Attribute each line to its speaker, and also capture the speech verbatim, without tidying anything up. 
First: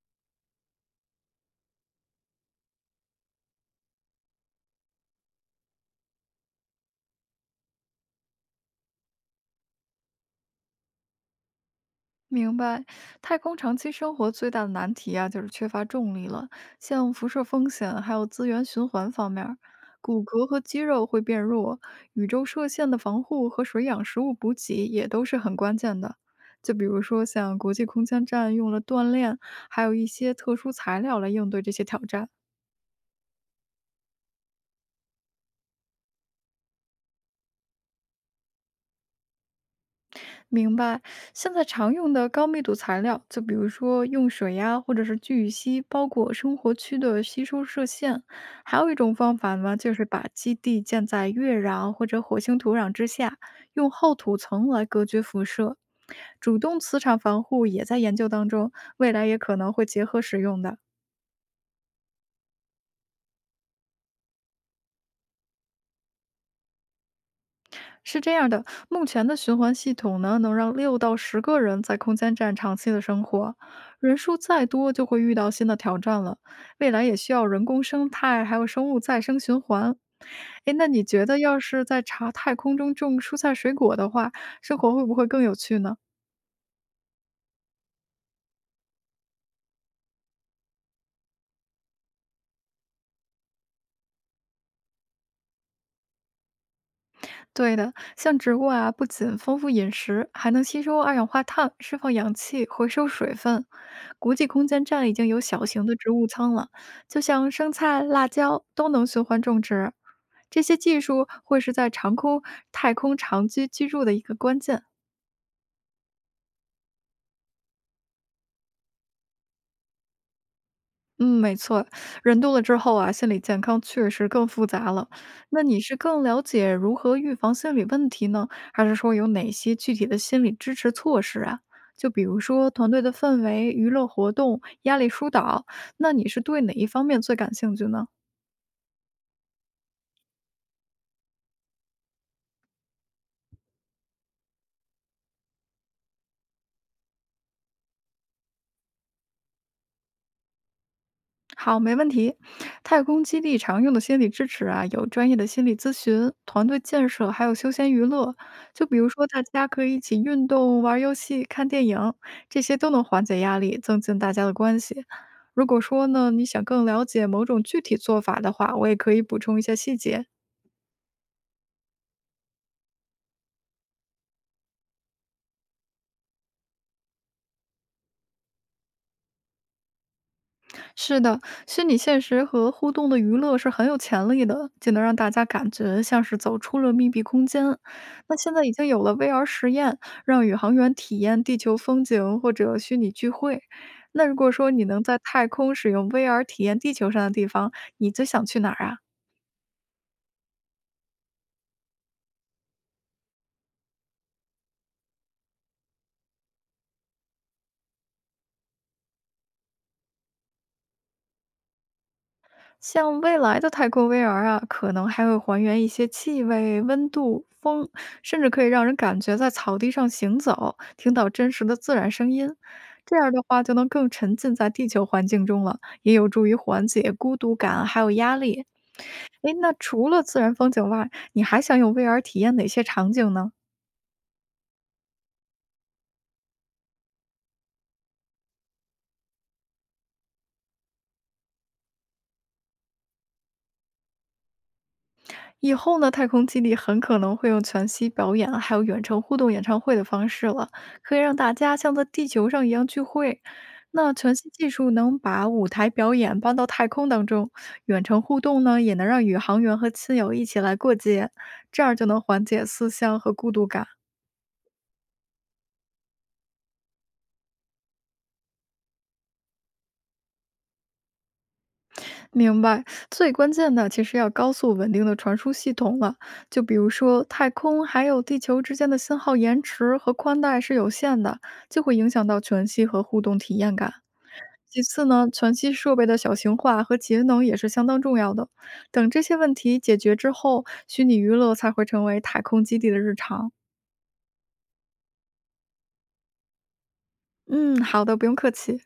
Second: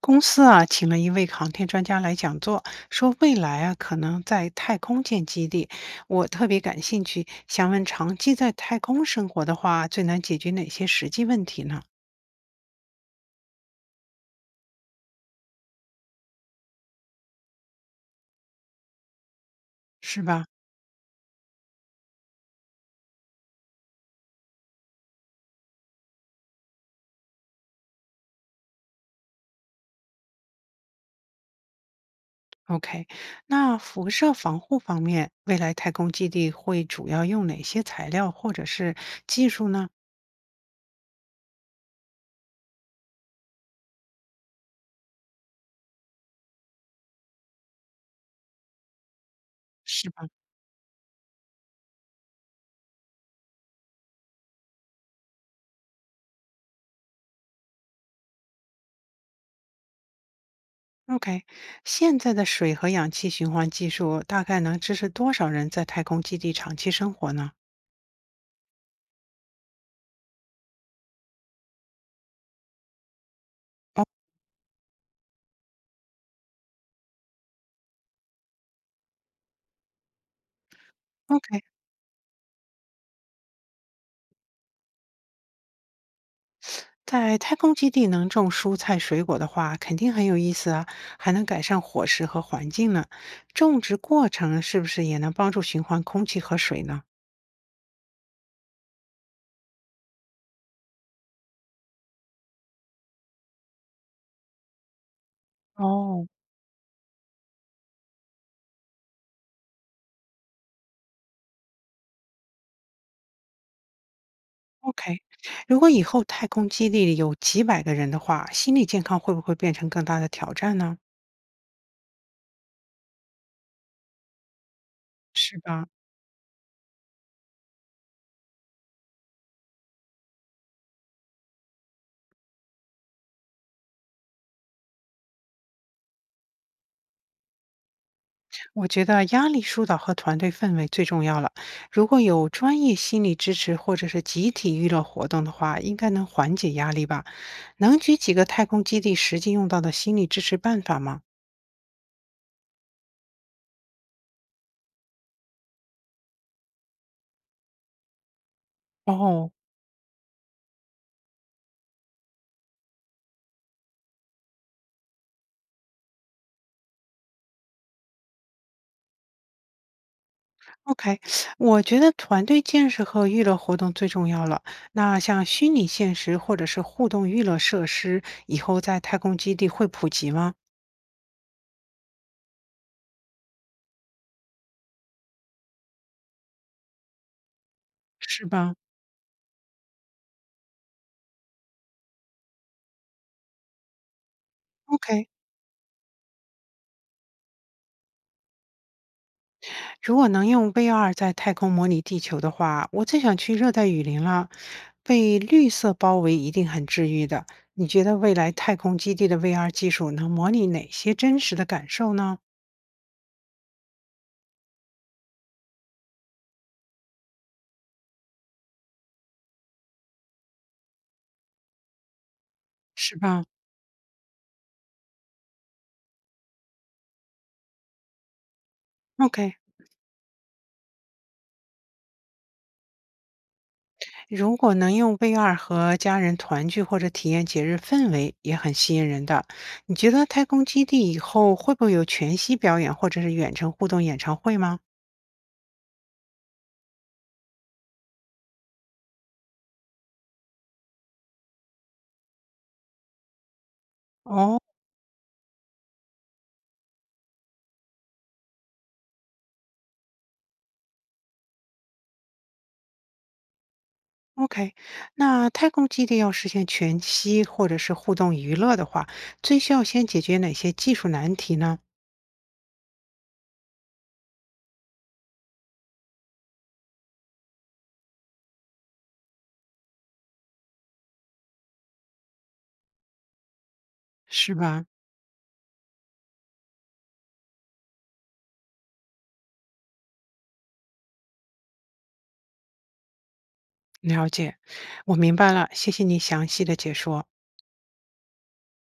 Speaker 1: 公司啊，请了一位航天专家来讲座，说未来啊可能在太空建基地。我特别感兴趣，想问长期在太空生活的话，最难解决哪些实际问题呢？
Speaker 2: 明白，太空长期生活最大的难题啊，就是缺乏重力了，像辐射风险还有资源循环方面儿
Speaker 1: 是
Speaker 2: 骨
Speaker 1: 吧
Speaker 2: 骼和肌肉会变弱，宇宙射线的防护和水养食物补给也都是很关键的。就比如说像国际空间站用了锻炼，还有一些特殊材料来应对这些挑战。
Speaker 1: ？OK，那辐射防护方面，未来太空基地会主要用哪些材料或者是技术呢？
Speaker 2: 明白。现在常用的高密度材料，就比如说用水呀，或者是聚乙烯包裹生活区的吸收射线。还有一种方法呢，就是
Speaker 1: 是吧
Speaker 2: 把基地建在月壤或者火星土壤之下，用厚土层来隔绝辐射。主动磁场防护也在研究当中，未来也可能会结合使用的。
Speaker 1: ？OK，现在的水和氧气循环技术大概能支持多少人在太空基地长期生活呢
Speaker 2: 是这样的，目前的循环系统呢，能让六到十个人在空间站长期的生活，人数再多就会遇到新的挑战了。未来也需要人工生态，还有生物再生循环。诶，那你觉得要
Speaker 1: ？OK，
Speaker 2: 是在茶太空中种蔬菜水果的话，生活会不会更有趣呢？
Speaker 1: 在太空基地能种蔬菜水果的话，肯定很有意思啊，还能改善伙食和环境呢。种植过程是不是也能帮助循环空气和水呢？
Speaker 2: 对的，像植物啊，不仅丰富饮食，还能吸收二氧化碳，释放氧气，回收水分。国际空间站已经有小型的植
Speaker 1: 哦，
Speaker 2: 物仓了，就像生菜、辣椒都能循环种植。这些技术会是在长空太空长期居住的一个关键。
Speaker 1: ？OK，如果以后太空基地里有几百个人的话，心理健康会不会变成更大的挑战呢？
Speaker 2: 嗯，没错，人多了之后啊，心理健康确实更复杂了。
Speaker 1: 是
Speaker 2: 那你
Speaker 1: 吧？
Speaker 2: 是更了解如何预防心理问题呢，还是说有哪些具体的心理支持措施啊？就比如说团队的氛围、娱乐活动、压力疏导，那你是对哪一方面最感兴趣呢？
Speaker 1: 我觉得压力疏导和团队氛围最重要了。如果有专业心理支持或者是集体娱乐活动的话，应该能缓解压力吧？能举几个太空基地实际用到的心理支持办法吗？
Speaker 2: 好，没问题。太空基地常用的心理支持啊，有专业的心理咨询、团队建设，还有休闲娱乐。就比如说，大
Speaker 1: 哦
Speaker 2: 家可以一起运动、玩儿游戏、看电影，这些都能缓解压力，增进大家的关系。如果说呢，你想更了解某种具体做法的话，我也可以补充一下细节。
Speaker 1: ，OK，我觉得团队建设和娱乐活动最重要了。那像虚拟现实或者是互动娱乐设施，以后在太空基地会普及吗？
Speaker 2: 是的，虚拟现实和互动的娱乐是很有潜力的，就能让大家感觉像是走出了密闭空间。那
Speaker 1: 是
Speaker 2: 现在已
Speaker 1: 吧
Speaker 2: 经有了 V R 实验，让宇航员体验地球风景或者虚拟聚会。那如果说你能在
Speaker 1: ？OK，
Speaker 2: 太空使用 V R 体验地球上的地方，你最想去哪儿啊？
Speaker 1: 如果能用 V R 在太空模拟地球的话，我最想去热带雨林了。被绿色包围一定很治愈的。你觉得未来太空基地的 V R 技术能模拟哪些真实的感受呢？
Speaker 2: 像未来的太空 V R 啊，可能还会还原一些气味、温度、风，甚至可以让人感觉在草地上行走，听到真实的自然声音。
Speaker 1: 是
Speaker 2: 这样的
Speaker 1: 吧
Speaker 2: 话，就能更沉浸在地球环境中了，也有助于缓解孤独感还有压力。诶，
Speaker 1: ？OK，
Speaker 2: 那除了自然风景外，你还想用 V R 体验哪些场景呢？
Speaker 1: 如果能用 V R 和家人团聚或者体验节日氛围，也很吸引人的。你觉得太空基地以后会不会有全息表演或者是远程互动演唱会吗？
Speaker 2: 以后呢，太空基地很可能会用全息表演，还有远程互动演唱会的方式了，可以让大家像在地球上一样聚会。那全息
Speaker 1: 哦，
Speaker 2: 技术能把舞台表演搬到太空当中，远程互动呢，也能让宇航员和亲友一起来过节，这样就能缓解思乡和孤独感。
Speaker 1: OK，那太空基地要实现全息或者是互动娱乐的话，最需要先解决哪些技术难题呢？
Speaker 2: 明白，最关键的其实要高速稳定的传输系统了。就比如说，太空还有地球之间的信号延迟和宽带是有限的，就会影响到全息和互动体验感。
Speaker 1: 是
Speaker 2: 其
Speaker 1: 吧？
Speaker 2: 次呢，全息设备的小型化和节能也是相当重要的。等这些问题解决之后，虚拟娱乐才会成为太空基地的日常。
Speaker 1: 了解，我明白了，谢谢你详细的解说。
Speaker 2: 嗯，好的，不用客气。